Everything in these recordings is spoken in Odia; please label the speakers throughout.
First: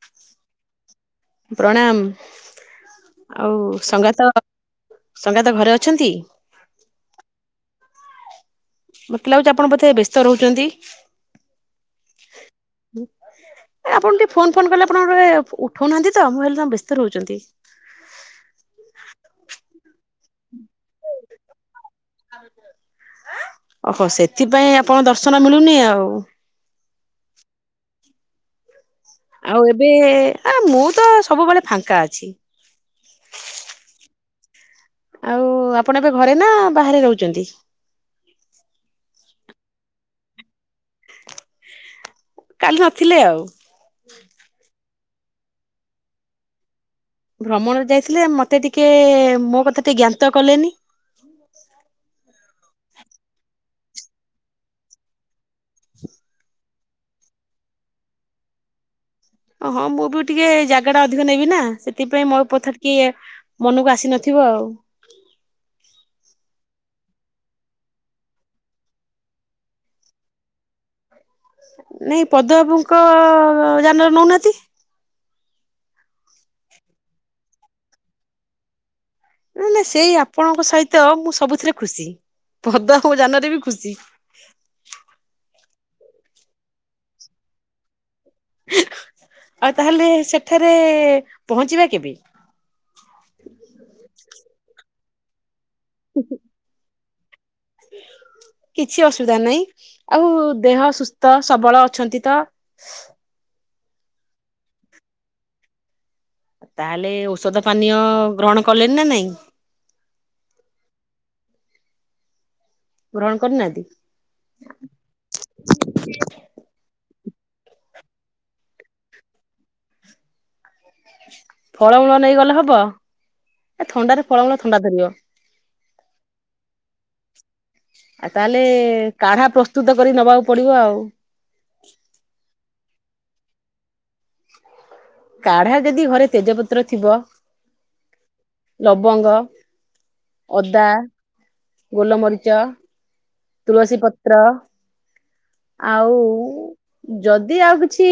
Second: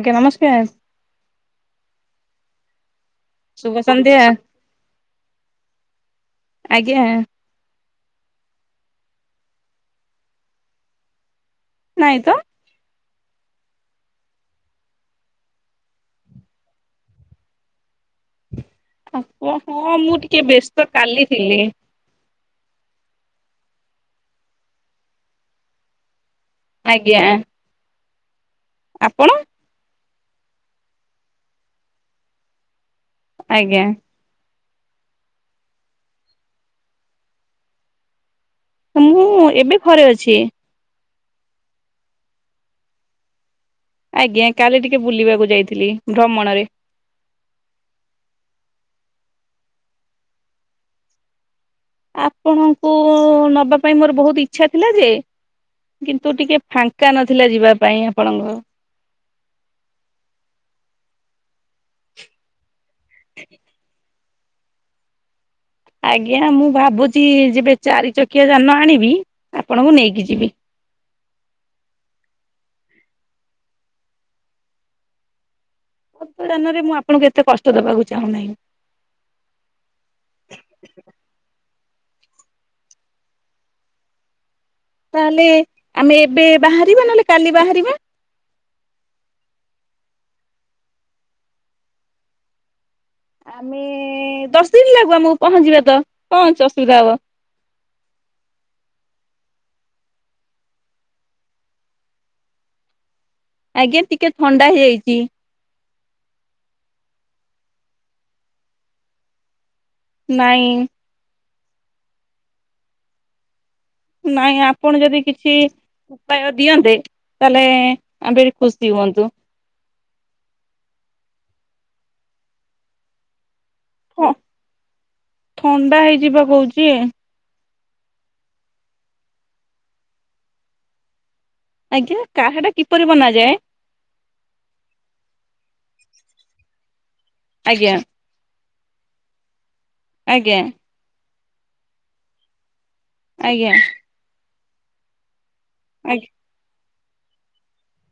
Speaker 1: ଆଜ୍ଞା, ନମସ୍କାର।
Speaker 2: ପ୍ରଣାମ। ଆଉ,
Speaker 1: ଶୁଭ ସନ୍ଧ୍ୟା
Speaker 2: ସଙ୍ଗାତ ସଙ୍ଗାତ ଘରେ ଅଛନ୍ତି?
Speaker 1: ଆଜ୍ଞା।
Speaker 2: ମତେ ଲାଗୁଛି, ଆପଣ ବୋଧେ ବ୍ୟସ୍ତ ରହୁଛନ୍ତି।
Speaker 1: ନାହିଁ ତ।
Speaker 2: ଆପଣ ଟିକେ ଫୋନ୍ ଫୋନ୍ କଲେ ଆପଣ ଗୋଟେ ଉଠଉନାହାନ୍ତି, ତ ମୁଁ ଭାବିଲି ତ ବ୍ୟସ୍ତ ରହୁଛନ୍ତି।
Speaker 1: [unintelligible]
Speaker 2: [inaudible] ଓହୋ, ସେଥିପାଇଁ ଆପଣ ଦର୍ଶନ ମିଳୁନି ଆଉ।
Speaker 1: ଆଜ୍ଞା। ଆପଣ।
Speaker 2: ଆଉ ଏବେ ଆ ମୁଁ ତ ସବୁବେଳେ ଫାଙ୍କା ଅଛି।
Speaker 1: ଆଜ୍ଞା।
Speaker 2: ଆଉ ଆପଣ ଏବେ ଘରେ ନା ବାହାରେ ରହୁଛନ୍ତି?
Speaker 1: ମୁଁ ଏବେ ଘରେ ଅଛି।
Speaker 2: କାଲି ନଥିଲେ ଆଉ।
Speaker 1: ଆଜ୍ଞା, କାଲି ଟିକେ ବୁଲିବାକୁ ଯାଇଥିଲି, ଭ୍ରମଣରେ।
Speaker 2: ଭ୍ରମଣରେ ଯାଇଥିଲେ, ମତେ ଟିକେ ମୋ କଥା ଟିକେ ଜ୍ଞାତ କଲେନି।
Speaker 1: ଆପଣଙ୍କୁ ନବା ପାଇଁ ମୋର ବହୁତ ଇଚ୍ଛା ଥିଲା ଯେ। କିନ୍ତୁ ଟିକେ ଫାଙ୍କା ନଥିଲା ଯିବା ପାଇଁ ଆପଣଙ୍କ।
Speaker 2: ଓ ହଁ, ମୁଁ ବି ଟିକେ ଜାଗା ଟା ଅଧିକ ନେବି ନା, ସେଥିପାଇଁ ମୋ ପଥାରେ ଟିକେ ମନକୁ ଆସିନି ଥିବ ଆଉ।
Speaker 1: ଆଜ୍ଞା, ମୁଁ ଭାବୁଛି, ଯେବେ ଚାରି ଚକିଆ ଯାନ ଆଣିବି, ଆପଣଙ୍କୁ ନେଇକି ଯିବି।
Speaker 2: ନାହିଁ, ପଦ ବାବୁଙ୍କ ଯାନରେ ନଉନାହାନ୍ତି।
Speaker 1: [inaudible] ମୁଁ ଆପଣଙ୍କୁ ଏତେ କଷ୍ଟ ଦେବାକୁ ଚାହୁଁ ନାହିଁ।
Speaker 2: ନା, ସେଇ ଆପଣଙ୍କ ସହିତ ମୁଁ ସବୁଥିରେ ଖୁସି। ପଦ ବାବୁ ଯାନରେ ବି ଖୁସି।
Speaker 1: ତାହେଲେ, ଆମେ ଏବେ ବାହାରିବା, ନହେଲେ କାଲି ବାହାରିବା।
Speaker 2: [inaudible] ଆଉ, ତାହେଲେ ସେଠାରେ ପହଞ୍ଚିବା କେବେ?
Speaker 1: ଆମେ ଦଶ ଦିନ ଲାଗୁ ଆମକୁ ପହଞ୍ଚିବା, ତ କଣ ଅସୁବିଧା ହବ?
Speaker 2: [inaudible] କିଛି ଅସୁବିଧା ନାହିଁ। ଆଉ, ଦେହ ସୁସ୍ଥ ସବଳ ଅଛନ୍ତି ତ?
Speaker 1: ଆଜ୍ଞା, ଟିକେ ଥଣ୍ଡା ହେଇଯାଇଛି।
Speaker 2: ତାହେଲେ ଔଷଧ ପାନୀୟ ଗ୍ରହଣ କଲେନି ନା, ନାହିଁ?
Speaker 1: ନାହିଁ।
Speaker 2: ପୂରଣ କରିନାହାନ୍ତି?
Speaker 1: ନାହିଁ, ଆପଣ ଯଦି କିଛି ଉପାୟ ଦିଅନ୍ତେ, ତାହେଲେ ଆମେ ଏଠି ଖୁସି ହୁଅନ୍ତୁ।
Speaker 2: ଫଳମୂଳ ନେଇଗଲେ ହବ? ଏ ଥଣ୍ଡାରେ
Speaker 1: ହଁ
Speaker 2: ଫଳମୂଳ ଥଣ୍ଡା ଧରିବ।
Speaker 1: ଥଣ୍ଡା ହେଇଯିବା କହୁଛି
Speaker 2: ଆଉ ତାହେଲେ କାଢା ପ୍ରସ୍ତୁତ କରି ନବାକୁ ପଡିବ ଆଉ।
Speaker 1: ଆଜ୍ଞା, କାହା ଟା କିପରି ବନାଯାଏ?
Speaker 2: କାଢା ଯଦି ଘରେ ତେଜପତ୍ର ଥିବ।
Speaker 1: ଆଜ୍ଞା।
Speaker 2: ଲବଙ୍ଗ,
Speaker 1: ଆଜ୍ଞା
Speaker 2: ଅଦା, ଗୋଲମରିଚ,
Speaker 1: ଆଜ୍ଞା
Speaker 2: ତୁଳସୀ ପତ୍ର, ଆଉ
Speaker 1: ଆ
Speaker 2: ଯଦି ଆଉ କିଛି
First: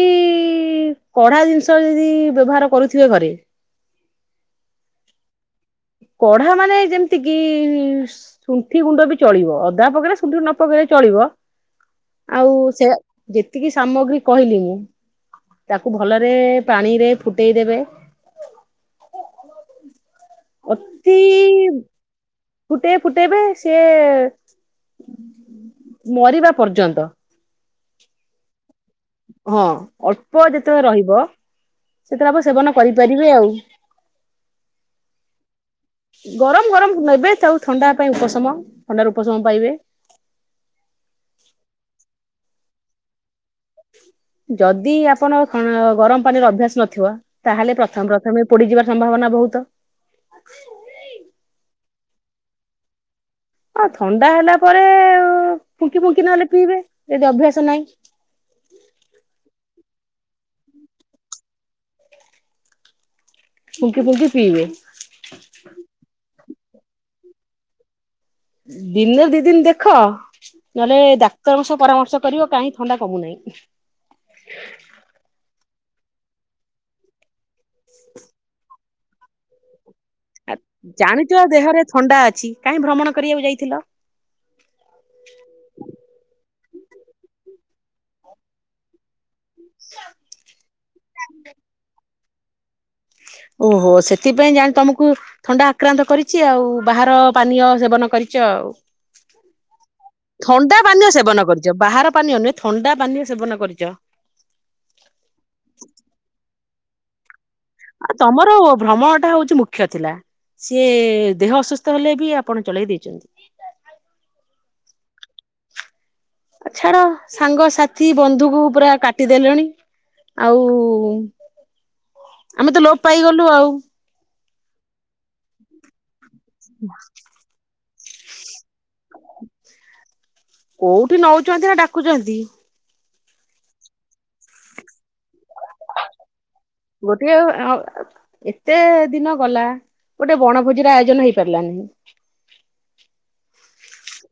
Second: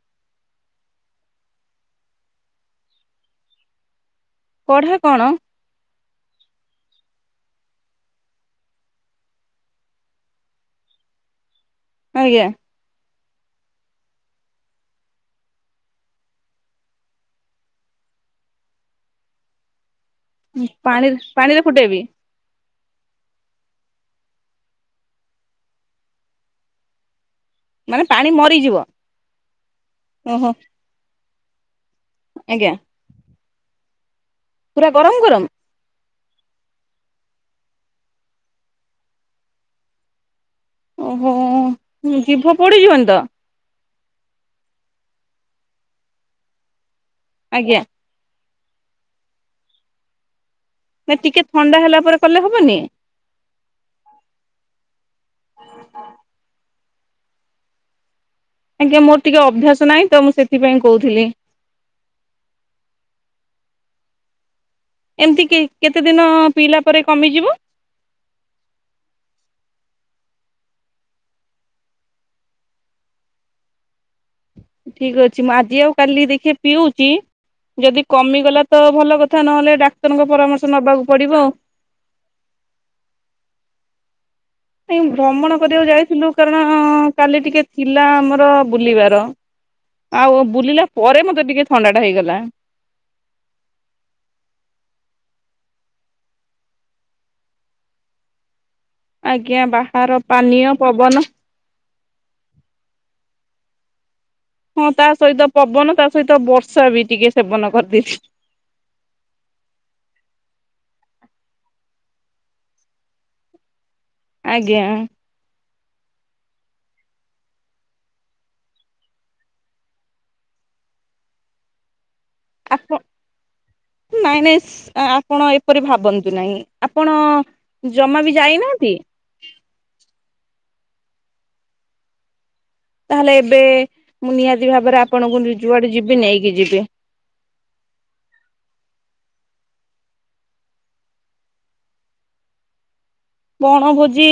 Speaker 2: କଢ଼ା ଜିନିଷ ଯଦି ବ୍ୟବହାର କରୁଥିବେ ଘରେ
Speaker 1: କଢା କଣ?
Speaker 2: କଢା ମାନେ ଯେମିତି କିି ଶୁଣ୍ଠି ଗୁଣ୍ଡ ବି ଚଳିବ ଅଦା ପକେଇଲେ ଶୁଣ୍ଠି ନ ପକେଇଲେ ଚଳିବ
Speaker 1: ଆଜ୍ଞା
Speaker 2: ଆଉ ସେ ଯେତିକି ସାମଗ୍ରୀ କହିଲି ମୁଁ ତାକୁ ଭଲରେ ପାଣିରେ ଫୁଟେଇ ଦେବେ।
Speaker 1: ପାଣି
Speaker 2: ଅତି
Speaker 1: ପାଣିରେ ଫୁଟେଇବି।
Speaker 2: ଫୁଟେଇ ଫୁଟେଇବେ ସିଏ ମରିବା ପର୍ଯ୍ୟନ୍ତ।
Speaker 1: ମାନେ ପାଣି ମରିଯିବ।
Speaker 2: ହଁ ଅଳ୍ପ
Speaker 1: ଓହୋ
Speaker 2: ଯେତେବେଳେ ରହିବ ସେତେବେଳେ ଆପ
Speaker 1: ଆଜ୍ଞା
Speaker 2: ସେବନ କରିପାରିବେ ଆଉ।
Speaker 1: ପୁରା ଗରମ ଗରମ।
Speaker 2: ଗରମ ଗରମ ନେବେ ତାଉ ଥଣ୍ଡା ପାଇଁ ଉପଶମ ଥଣ୍ଡାରୁ ଉପଶମ ପାଇବେ।
Speaker 1: ଉଁ ହୁଁ ଜିଭ ପଡ଼ିଯିବନି ତ।
Speaker 2: ଯଦି ଆପଣ ଗରମ ପାଣିର ଅଭ୍ୟାସ ନଥିବ ତାହେଲେ
Speaker 1: ଆଜ୍ଞା
Speaker 2: ପ୍ରଥମ ତମେ ପୋଡିଯିବାର ସମ୍ଭାବନା ବହୁତ।
Speaker 1: ନା ଟିକେ ଥଣ୍ଡା ହେଲା ପରେ କଲେ ହବନି?
Speaker 2: ହଁ ଥଣ୍ଡା ହେଲା ପରେ ଫୁଙ୍କି ଫୁଙ୍କି ନହେଲେ ପିଇବେ ଯଦି ଅଭ୍ୟାସ ନାହିଁ।
Speaker 1: ଆଜ୍ଞା ମୋର ଟିକେ ଅଭ୍ୟାସ ନାହିଁ ତ, ମୁଁ ସେଥିପାଇଁ କହୁଥିଲି।
Speaker 2: ଫୁଙ୍କି ଫୁଙ୍କି ପିିଇବେ।
Speaker 1: ଏମିତି କେତେ ଦିନ ପିଇଲା ପରେ କମିଯିବ?
Speaker 2: ଦିନେ ଦି ଦିନ ଦେଖ। ନହେଲେ ଡାକ୍ତରଙ୍କ ସହ ପରାମର୍ଶ କରିବ କାହିଁ ଥଣ୍ଡା କମୁନାହିଁ।
Speaker 1: ଠିକ ଅଛି, ମୁଁ ଆଜି ଆଉ କାଲି ଦେଖି ପିଉଛି। ଯଦି କମିଗଲା ତ ଭଲ କଥା, ନହେଲେ ଡାକ୍ତରଙ୍କ ପରାମର୍ଶ ନବାକୁ
Speaker 2: ଜାଣିଛ
Speaker 1: ପଡିବ ଆଉ।
Speaker 2: ଦେହରେ ଥଣ୍ଡା ଅଛି କାହିଁ ଭ୍ରମଣ କରିବାକୁ ଯାଇଥିଲ।
Speaker 1: ନାଇ ଭ୍ରମଣ କରିବାକୁ ଯାଇଥିଲୁ କାରଣ କାଲି ଟିକେ ଥିଲା ଆମର ବୁଲିବାର। ଆଉ ବୁଲିଲା ପରେ ମତେ ଟିକେ ଥଣ୍ଡା ଟା ହେଇଗଲା।
Speaker 2: ଓହୋ ସେଥିପାଇଁ ଜାଣ ତମକୁ ଥଣ୍ଡା ଆକ୍ରାନ୍ତ କରିଛି ଆଉ ବାହାର ପାନୀୟ ସେବନ କରିଛ ଆଉ।
Speaker 1: ଆଜ୍ଞା ବାହାର ପାନୀୟ
Speaker 2: ଥଣ୍ଡା ପାନୀୟ
Speaker 1: ପବନ
Speaker 2: ସେବନ କରିଚ, ବାହାର ପାନୀୟ ନୁହେଁ ଥଣ୍ଡା ପାନୀୟ ସେବନ କରିଚ।
Speaker 1: ହଁ ତା ସହିତ ପବନ ତା ସହିତ ବର୍ଷା ବି ଟିକେ ସେବନ କ
Speaker 2: ଆ ତମର ଭ୍ରମଣଟା ହଉଛି ମୁ ମୁଖ୍ୟ ଥିଲା ସିଏ ଦେହ ଅସୁସ୍ଥ ହେଲେ ବି ଆପଣ ଚଳେଇ ଦେଇଛନ୍ତି।
Speaker 1: ଆଜ୍ଞା।
Speaker 2: ଆ ଛାଡ ସାଙ୍ଗସାଥି ବନ୍ଧୁକୁ ପୁରା କାଟିଦେଲେଣି। ଆଉ
Speaker 1: [inaudible]
Speaker 2: ଆମେ ତ ଲୋପ ପାଇଗଲୁ ଆଉ।
Speaker 1: ନାଇଁ ନାଇଁ ଆପଣ ଏପରି ଭାବନ୍ତୁ ନାହିଁ, ଆପଣ ଜମା ବି ଯାଇନାହାନ୍ତି।
Speaker 2: କୋଉଠି ନଉଛନ୍ତି ନା ଡାକୁଛନ୍ତି।
Speaker 1: ତାହେଲେ ଏବେ ମୁଁ ନିହାତି ଭାବରେ ଆପଣଙ୍କୁଜୁଆଡେ ଯିବି ନେଇକି ଯିବି।
Speaker 2: ଗୋଟିଏ ଏତେ ଦିନ ଗଲା ଗୋଟେ ବଣଭୋଜିର ଆୟୋଜନ ହେଇପାରିଲାନି।
Speaker 1: ବଣଭୋଜି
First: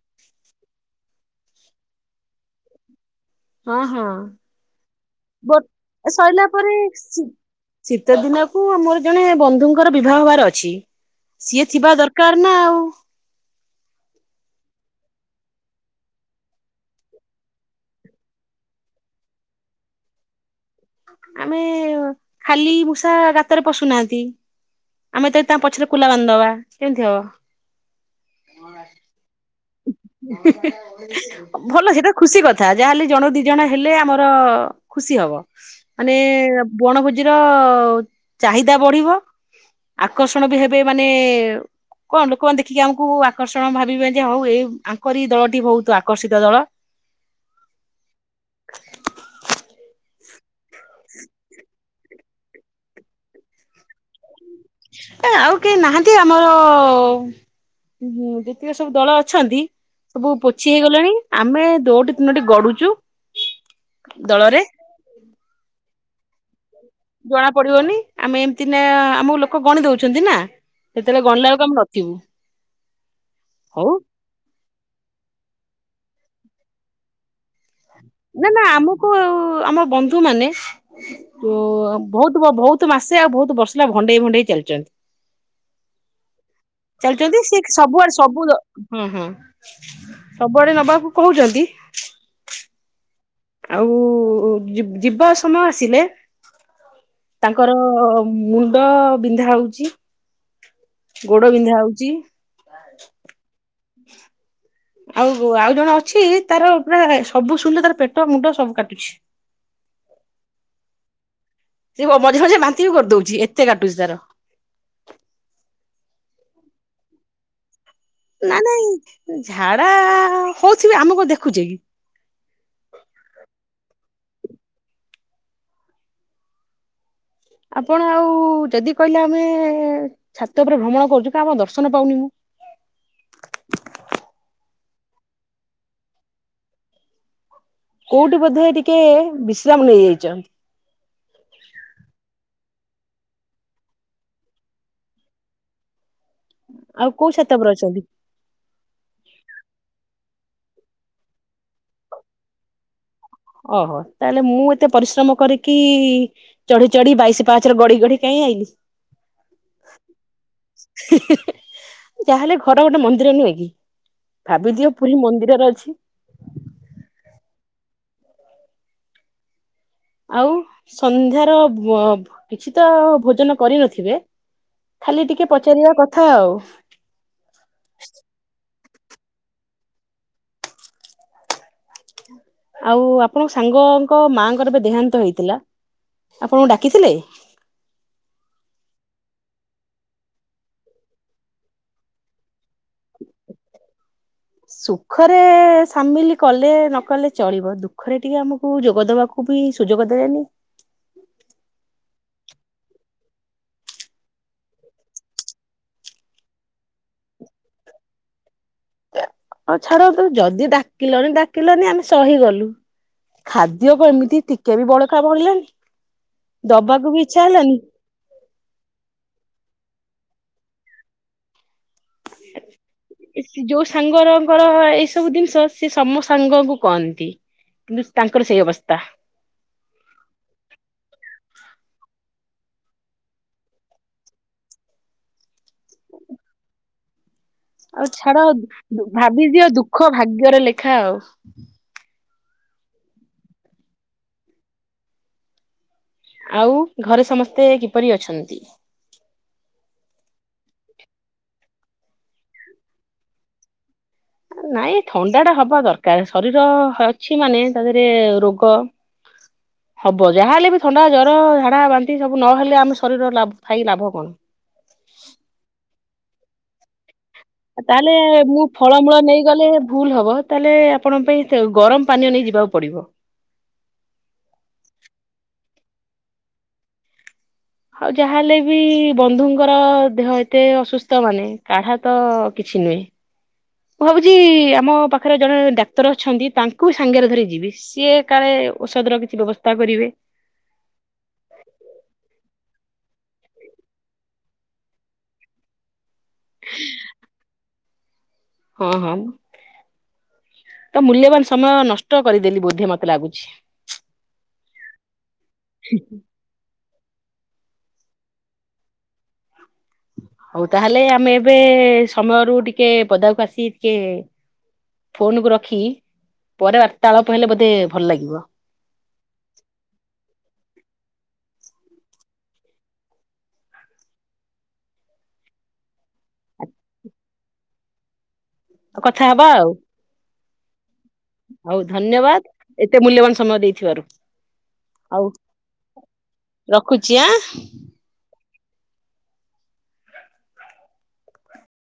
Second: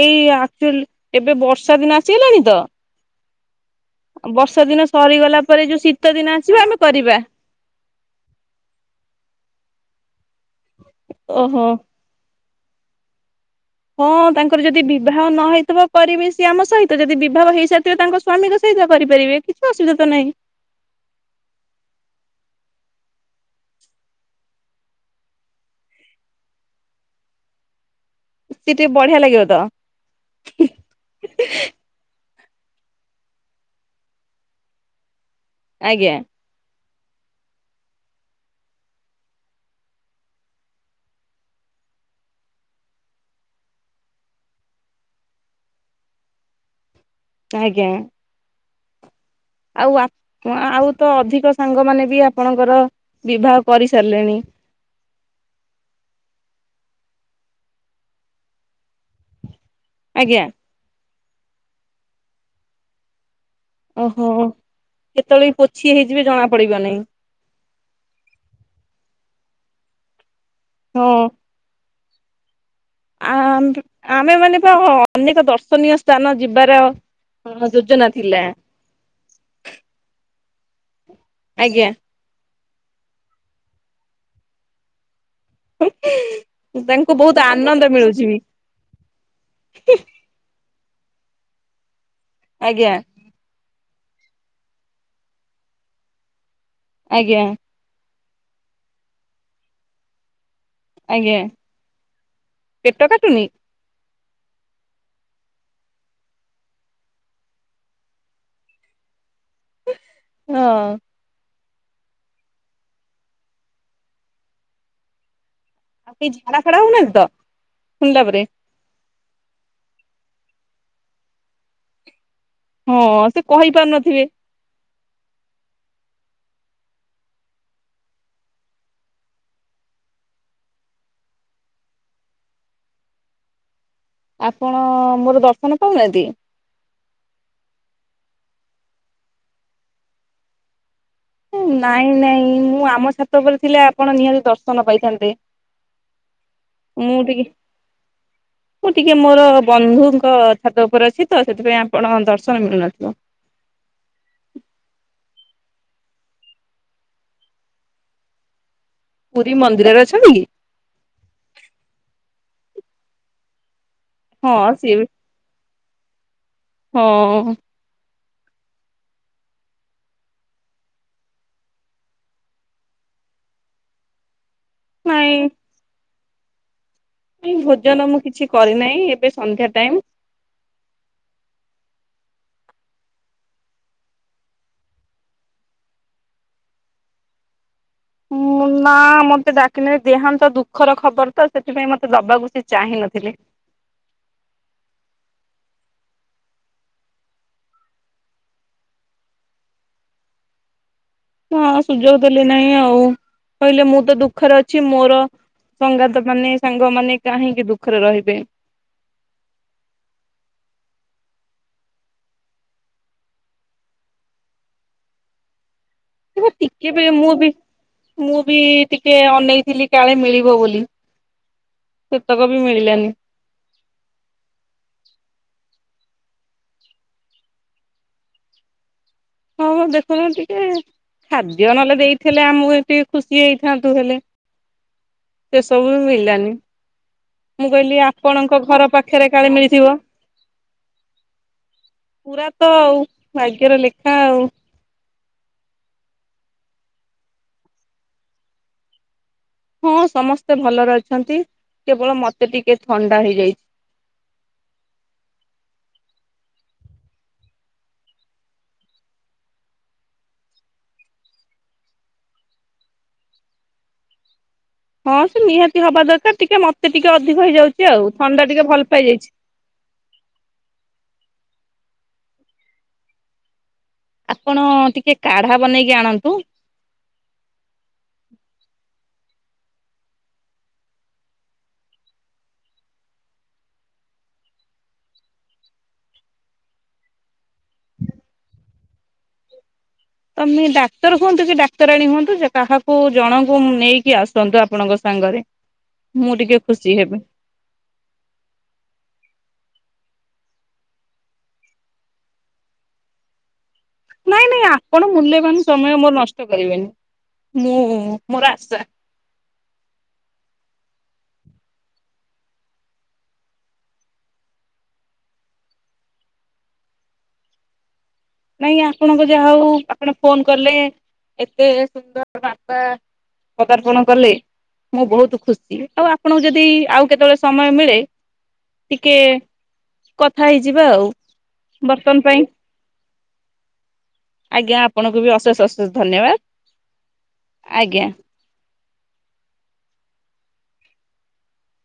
Speaker 1: ଏଇ ଆକ୍ଚୁଆଲି ଏବେ ବର୍ଷା ଦିନ ଆସିଗଲାଣି ତ।
Speaker 2: ହଁ ହଁ
Speaker 1: ବର୍ଷା ଦିନ ସରିଗଲା ପରେ ଯୋଉ ଶୀତ ଦିନ
Speaker 2: ସଇଲା
Speaker 1: ଆସିବ
Speaker 2: ପରେ
Speaker 1: ଆମେ କରିବା
Speaker 2: ଶୀତ ଦିନକୁ ଆମର ଜଣେ ବନ୍ଧୁଙ୍କର ବିବାହ ହବାର ଅଛି
Speaker 1: ଓହୋ
Speaker 2: ସିଏ ଥିବା ଦର [inaudible]
Speaker 1: ହଁ, ତାଙ୍କର ଯଦି ବିବାହ ନ ହେଇଥିବ, କରିବେ ସିଏ ଆମ ସହିତ। ଯଦି ବିବାଭ ହେଇ ସାର୍ ଥିବ ତାଙ୍କ ସ୍ୱାମୀ ଙ୍କ ସ--ତ କରି ପାରିବେ, କିଛି ଅସୁବିଧା ତ ନାଇଁ।
Speaker 2: ଆମେ, ଖାଲି ମୂଷା ଗାତରେ ପଶୁ ନାହାନ୍ତି। ଆମେ ଯେ ତା ପଛ୍ ରେ କୁଲା ବାନ୍ ଦବା, କେମ୍ ହବ?
Speaker 1: ବଢ଼ିଆ ଲାଗିବ ତ।
Speaker 2: [unintelligible] ଭଲ ସେଇଟା ଖୁସି କଥା, ଯା ହେଲେ ଜଣେ ଦି ଜଣ ହେଲେ ଆମର ଖୁସି ହବ,
Speaker 1: ଆଜ୍ଞା
Speaker 2: ମାନେ ବଣ ଭୋଜିର ଚାହିଦା ବଢ଼ିବ। ଆକର୍ଷଣ ବି ହେବେ, ମାନେ କଣ୍? ଲୋକମାନେ ଦେଖିକି ଆମକୁ ଆକର୍ଷଣ ଭାବିବେ। ହଉ ଏ----ଆଙ୍କରି ଦଳଟି ଭଉତ୍ ଆକର୍ଷିତ ଦଳ।
Speaker 1: [inaudible] ଆଉ ଆଉ ତ ଅଧିକ ସାଙ୍ଗ ମାନେ ବି ଆପଣଙ୍କର ବିବାହ କରି ସାର୍ଲେଣି।
Speaker 2: ଏ, ଆଉ କେହି ନାହାନ୍ତି ଆମ ଯେତିକ ସବୁ ଦଳ ଅଛନ୍ତି। ସବୁ
Speaker 1: ଆଜ୍ଞା
Speaker 2: ପୋଛି ହେଇ ଗଲେଣି, ଆମେ ଦୋଟି, ତିନୋଟି ଗଡୁଚୁ।
Speaker 1: ଅହୋ, କେତ--ଳେ ବି ପୋଛି ହେଇଯିବେ, ଜଣା ପଡ଼ିବ ଇଁ।
Speaker 2: ଜଣା ପଡ଼ିବନି, ଆମେ ଏମ୍ତି ନା ଆମକୁ ଲୋକ ଗଣି ଦଉଚନ୍ତି ନା। ସେତେ--ଳେ
Speaker 1: ହଁ
Speaker 2: ଗଣ୍ଲା କୁ ଆମେ ନ କେିବ
Speaker 1: ଆମେ ମାନେ ପା ହଁ, ଅନେକ ଦର୍ଶନୀୟ ସ୍ଥାନ ଯିବାର ଯୋଜନା ଥିଲା
Speaker 2: ନା ନା, ଆମୁକୁ ଆମ ବନ୍ଧୁ ମାନେ
Speaker 1: ଆଜ୍ଞା
Speaker 2: ଭଉତ୍---ଭଉତ୍ ମାସେ, ଆଉ ଭଉତ୍ ଭଣ୍ଡେଇ ଭଣ୍ଡେଇ ଚାଲ୍ଚ [inaudible]
Speaker 1: ତାଙ୍କୁ
Speaker 2: ସବୁ
Speaker 1: ବହୁତ ଆନନ୍ଦ ମିଳୁଛି ବି
Speaker 2: ଆଡ଼େ ନବାକୁ କହୁଚନ୍ତି।
Speaker 1: ଆଜ୍ଞା।
Speaker 2: ଆଉ ଯିବା ସମୟ ଆସିଲେ
Speaker 1: ଆଜ୍ଞା
Speaker 2: ତାଙ୍କ ମୁଣ୍ଡ ବିନ୍ଧା ହଉଚି।
Speaker 1: ଆଜ୍ଞା
Speaker 2: ଗୋଡ଼ ବିନ୍ଧା ହଉଚି।
Speaker 1: ପେଟ କାଟୁନି
Speaker 2: ଆଉ ଆଉ ଜଣେ ଅଛି, ତା'ର ସବୁ ଶୁଣ୍ଲେ ତା'ର ପେଟ ମୁଣ୍ଡ ସବୁ କାଟୁଛି।
Speaker 1: [unintelligible]
Speaker 2: ସେ ମଝିରେ ମଝିରେ ବାନ୍ତି ବି କର୍ ଦଉଚି, ଏତେ କାଟୁଚି ତା'ର।
Speaker 1: [inaudible]
Speaker 2: ନା ନାଇଁ ଝାଡ଼ା ହଉଥିବେ, ଆମେ ଦେଖୁଚେ କି।
Speaker 1: ହଁ, ସେ କହି ପା ନଥିବେ।
Speaker 2: ଆପଣ ଆଉ ଯଦି କହିଲେ, ଆମେ ଛାତ ଉପରେ ଭ୍ରମଣ କ---ଚୁ, ଆମ ଦର୍ଶନ ପାଉନି ମୁଁ।
Speaker 1: ଆପଣ ମୋର ଦର୍ଶନ ପାଉ ନା---ନ୍ତି।
Speaker 2: କଉଠି ବଧେ ଟିକେ ବିଶ୍ରାମ୍ ନେଇ ଯାଇଚ।
Speaker 1: ନାଇଁ ନାଇଁ, ମୁଁ ଆମ ଛାତ ଉପରେ ଥିଲେ, ଆପଣ ନିହାତି ଦର୍ଶନ ପାଇଥାନ୍ତେ। [inaudible]
Speaker 2: ଆଉ
Speaker 1: ମୁଁ
Speaker 2: କୋଉ ଛାତ ଉପରେ ଅଛନ୍ତି?
Speaker 1: ଟିକେ ମୋର ବନ୍ଧୁଙ୍କ ଛାତ ଉପରେ ଅଛି ତ, ସେଥି ପାଇଁ ଆପଣ ଦର୍ଶନ ମିଳୁ ନଥିବ।
Speaker 2: ଅହ, ତା'---ଲେ ମୁଁ ଏତେ ପରିଶ୍ରମ କରିକି ଚଢ଼ି ଚଢ଼ି ବାଇଶି ପାହାଚରେ, ଗଡ଼ି ଗଡ଼ି କାହିଁ ଆଇଲି।
Speaker 1: ପୁରୀ ମନ୍ଦିରରେ ଅଛନ୍ତି କି?
Speaker 2: ଯା----ହେଲେ ଘର ଗୋଟେ ମନ୍ଦିର ନୁଏଁ କି?
Speaker 1: ହଁ
Speaker 2: ଭାବି ଦିଅ
Speaker 1: ସିଏ ବି
Speaker 2: ପୁରୀ ମନ୍ଦିରରେ ଅଛି।
Speaker 1: ହଁ।
Speaker 2: ଆଉ ସନ୍ଧ୍ୟାର କିଛି ତ ଭୋଜନ କରିନଥିବେ? ଖାଲି ଟିକେ
Speaker 1: ନାଇଁ
Speaker 2: ପଚାରିବା କଥା ଆଉ।
Speaker 1: ଭୋଜନ ମୁଁ କିଛି କରିନାହିଁ ଏବେ ସନ୍ଧ୍ୟା ଟାଇମ।
Speaker 2: ଆଉ ଆପଣଙ୍କ ସାଙ୍ଗଙ୍କ ମାଙ୍କର ଏବେ ଦେହାନ୍ତ ହେଇଥିଲା ଆପଣଙ୍କୁ ଡାକିଥିଲେ?
Speaker 1: ନା ମତେ ଡାକିନେ ଦେହାନ୍ତ ଦୁଃଖର ଖବର ତ ସେଥିପାଇଁ ମତେ ଦବାକୁ ସେ ଚାହିଁ ନଥିଲି।
Speaker 2: ସୁଖରେ ସାମିଲ କଲେ ନକଲେ ଚଳିବ ଦୁଃଖରେ ଟିକେ ଆମକୁ ଯୋଗଦବାକୁ କି ସୁଯୋଗ ଦେବେନି।
Speaker 1: ହ ସୁଯୋଗ ଦେଲି ନାହିଁ ଆଉ କହିଲେ ମୁଁ ତ ଦୁଃଖରେ ଅଛି ମୋର ସଂଙ୍ଗାତ ମାନେ ସାଙ୍ଗ ମାନେ କାହିଁକି ଦୁଃଖରେ ରହିବେ।
Speaker 2: ହଉ ଛାଡ ଯଦି ଡାକିଲଣି ଡାକିଲନି ଆମେ ସହିଗଲୁ। ଖାଦ୍ୟ କୁ ଏମିତି ଟିକେ ବି ବଳକାା ବଳିଲାନି ଦବାକୁ ବି ଇଚ୍ଛା ହେଲାନି।
Speaker 1: ମୁଁ ବି ଟିକେ ଅନେଇଥିଲି କାଳେ ମିଳିବ ବୋଲି। ସେତକ ବି ମିଳିଲାନି।
Speaker 2: ଯୋଉ ସାଙ୍ଗଙ୍କର ଏଇ ସବୁ ଜିନିଷ ସେ ସମ ସାଙ୍ଗଙ୍କୁ କହନ୍ତି। କିନ୍ତୁ ତାଙ୍କର ସେଇ ଅବସ୍ଥା।
Speaker 1: ହଁ ହଁ ଦେଖୁନ ଟିକେ। ଖାଦ୍ୟ ନହେଲେ ଦେଇଥିଲେ ଆମକୁ ଟିକେ ଖୁସି ହେଇଥାନ୍ତୁ ହେଲେ। ସେ ସବୁ ବି ମିଳିଲାନି। ମୁଁ କହିଲି
Speaker 2: ଆଉ ଛାଡ
Speaker 1: ଆପଣଙ୍କ ଘର ପାଖରେ
Speaker 2: ଭାବି
Speaker 1: କାଳେ
Speaker 2: ଦିଅ
Speaker 1: ମିଳିଥିବ।
Speaker 2: ଦୁଃଖ ଭାଗ୍ୟରେ ଲେଖା ଆଉ
Speaker 1: ପୁରା ତ ଆଉ ଭାଗ୍ୟର ଲେଖା ଆଉ
Speaker 2: ଆଉ ଘରେ ସମସ୍ତେ କିପରି ଅଛନ୍ତି?
Speaker 1: ହଁ ସମସ୍ତେ ଭଲରେ ଅଛନ୍ତି କେବଳ ମତେ ଟିକେ ଥଣ୍ଡା ହେଇଯାଇଛି।
Speaker 2: ନାଇଁ ଥଣ୍ଡା ଟା ହବା ଦରକାର ଶରୀର ଅଛି ମାନେ ତା ଦେହରେ ରୋଗ ହବ ଯାହାହଲେ ବି ଥଣ୍ଡା ଜର ଝାଡା ବାନ୍ତି ସବୁ ନହେଲେ ଆମେ ଶରୀର ଲ ଥାଇ ଲାଭ କଣ?
Speaker 1: ହଁ ସେ ନିହାତି ହବା ଦରକାର ଟିକେ ମତେ ଟିକେ ଅଧିକ ହେଇଯାଉଛି ଆଉ ଥଣ୍ଡା ଟିକେ ଭଲସେ ହେଇଯାଇଛି।
Speaker 2: ଗଲେ ଭୁଲ ହବ ତାହେଲେ ଆପଣ ପାଇଁ ଗରମ ପାନୀୟ ନେଇ ଯିବାକୁ ପଡିବ
Speaker 1: ଆପଣ ଟିକେ କାଢା ବନେଇକି ଆଣନ୍ତୁ।
Speaker 2: ଆଉ ଯାହାହେଲେ ବି ବନ୍ଧୁଙ୍କର ଦେହ ଏତେ ଅସୁସ୍ଥ ମାନେ କାଢା ତ କିଛି ନୁହେଁ। ମୁଁ ଭାବୁଛି ଆମ ପାଖରେ ଜଣେ ଡାକ୍ତର ଅଛନ୍ତି ତାଙ୍କୁ ସାଙ୍ଗରେ ଧରି ଯିବେ। ସିଏ କାଳେ ଔଷଧ ର କିଛି ବ୍ୟବସ୍ଥା କରିବେ।
Speaker 1: ତମେ ଡାକ୍ତର ହୁଅନ୍ତୁ କି ଡାକ୍ତରାଣୀ ହୁଅନ୍ତୁ ଯେ କାହାକୁ ଜଣଙ୍କୁ ନେଇକି ଆସନ୍ତୁ ଆପଣଙ୍କ ସାଙ୍ଗରେ। ମୁଁ ଟିକେ ଖୁସି ହେବି।
Speaker 2: ହଁ ହଁ। ତ ମୂଲ୍ୟବାନ ସମୟ ନଷ୍ଟ କରିଦେଲି ବୋଧେ ମତେ ଲାଗୁଛି।
Speaker 1: ନାଇଁ ନାଇଁ ଆପଣ ମୂଲ୍ୟବାନ ସମୟ ମୋର ନଷ୍ଟ କରିବେନି ମୁଁ ମୋର ଆଶା
Speaker 2: ହଉ ତାହେଲେ ଆମେ ଏବେ ସମୟରୁ ଟିକେ ପଦାକୁ ଆସି ଟିକେ ଫୋନ କୁ ରଖିକି ପରେ ବର୍ତ୍ତାଳପ ହେଲେ ବୋଧେ ଭଲ ଲାଗିବ।
Speaker 1: ନାଇଁ ଆପଣଙ୍କ ଯାହା ହଉ ଆପଣ ଫୋନ କଲେ ଏତେ ସୁନ୍ଦର ବାପା ପଦାର୍ପଣ କଲେ। ମୁଁ ବହୁତ ଖୁସି ଆଉ ଆପଣଙ୍କୁ ଯଦି ଆଉ କେତେବେଳେ ସମୟ ମିଳେ ଟିକେ
Speaker 2: କଥା ହବା ଆଉ
Speaker 1: କଥା ହେଇଯିବା ଆଉ।
Speaker 2: ହଉ
Speaker 1: ବର୍ତ୍ତମାନ ପାଇଁ
Speaker 2: ଧନ୍ୟବାଦ ଏତେ ମୂଲ୍ୟବାନ ସମୟ ଦେଇଥିବାରୁ।
Speaker 1: ଆଜ୍ଞା ଆପଣଙ୍କୁ
Speaker 2: ଆଉ
Speaker 1: ବି ଅଶେଷ ଅଶେଷ ଧନ୍ୟବାଦ
Speaker 2: ରଖୁଛି ଆଁ।
Speaker 1: ଆଜ୍ଞା।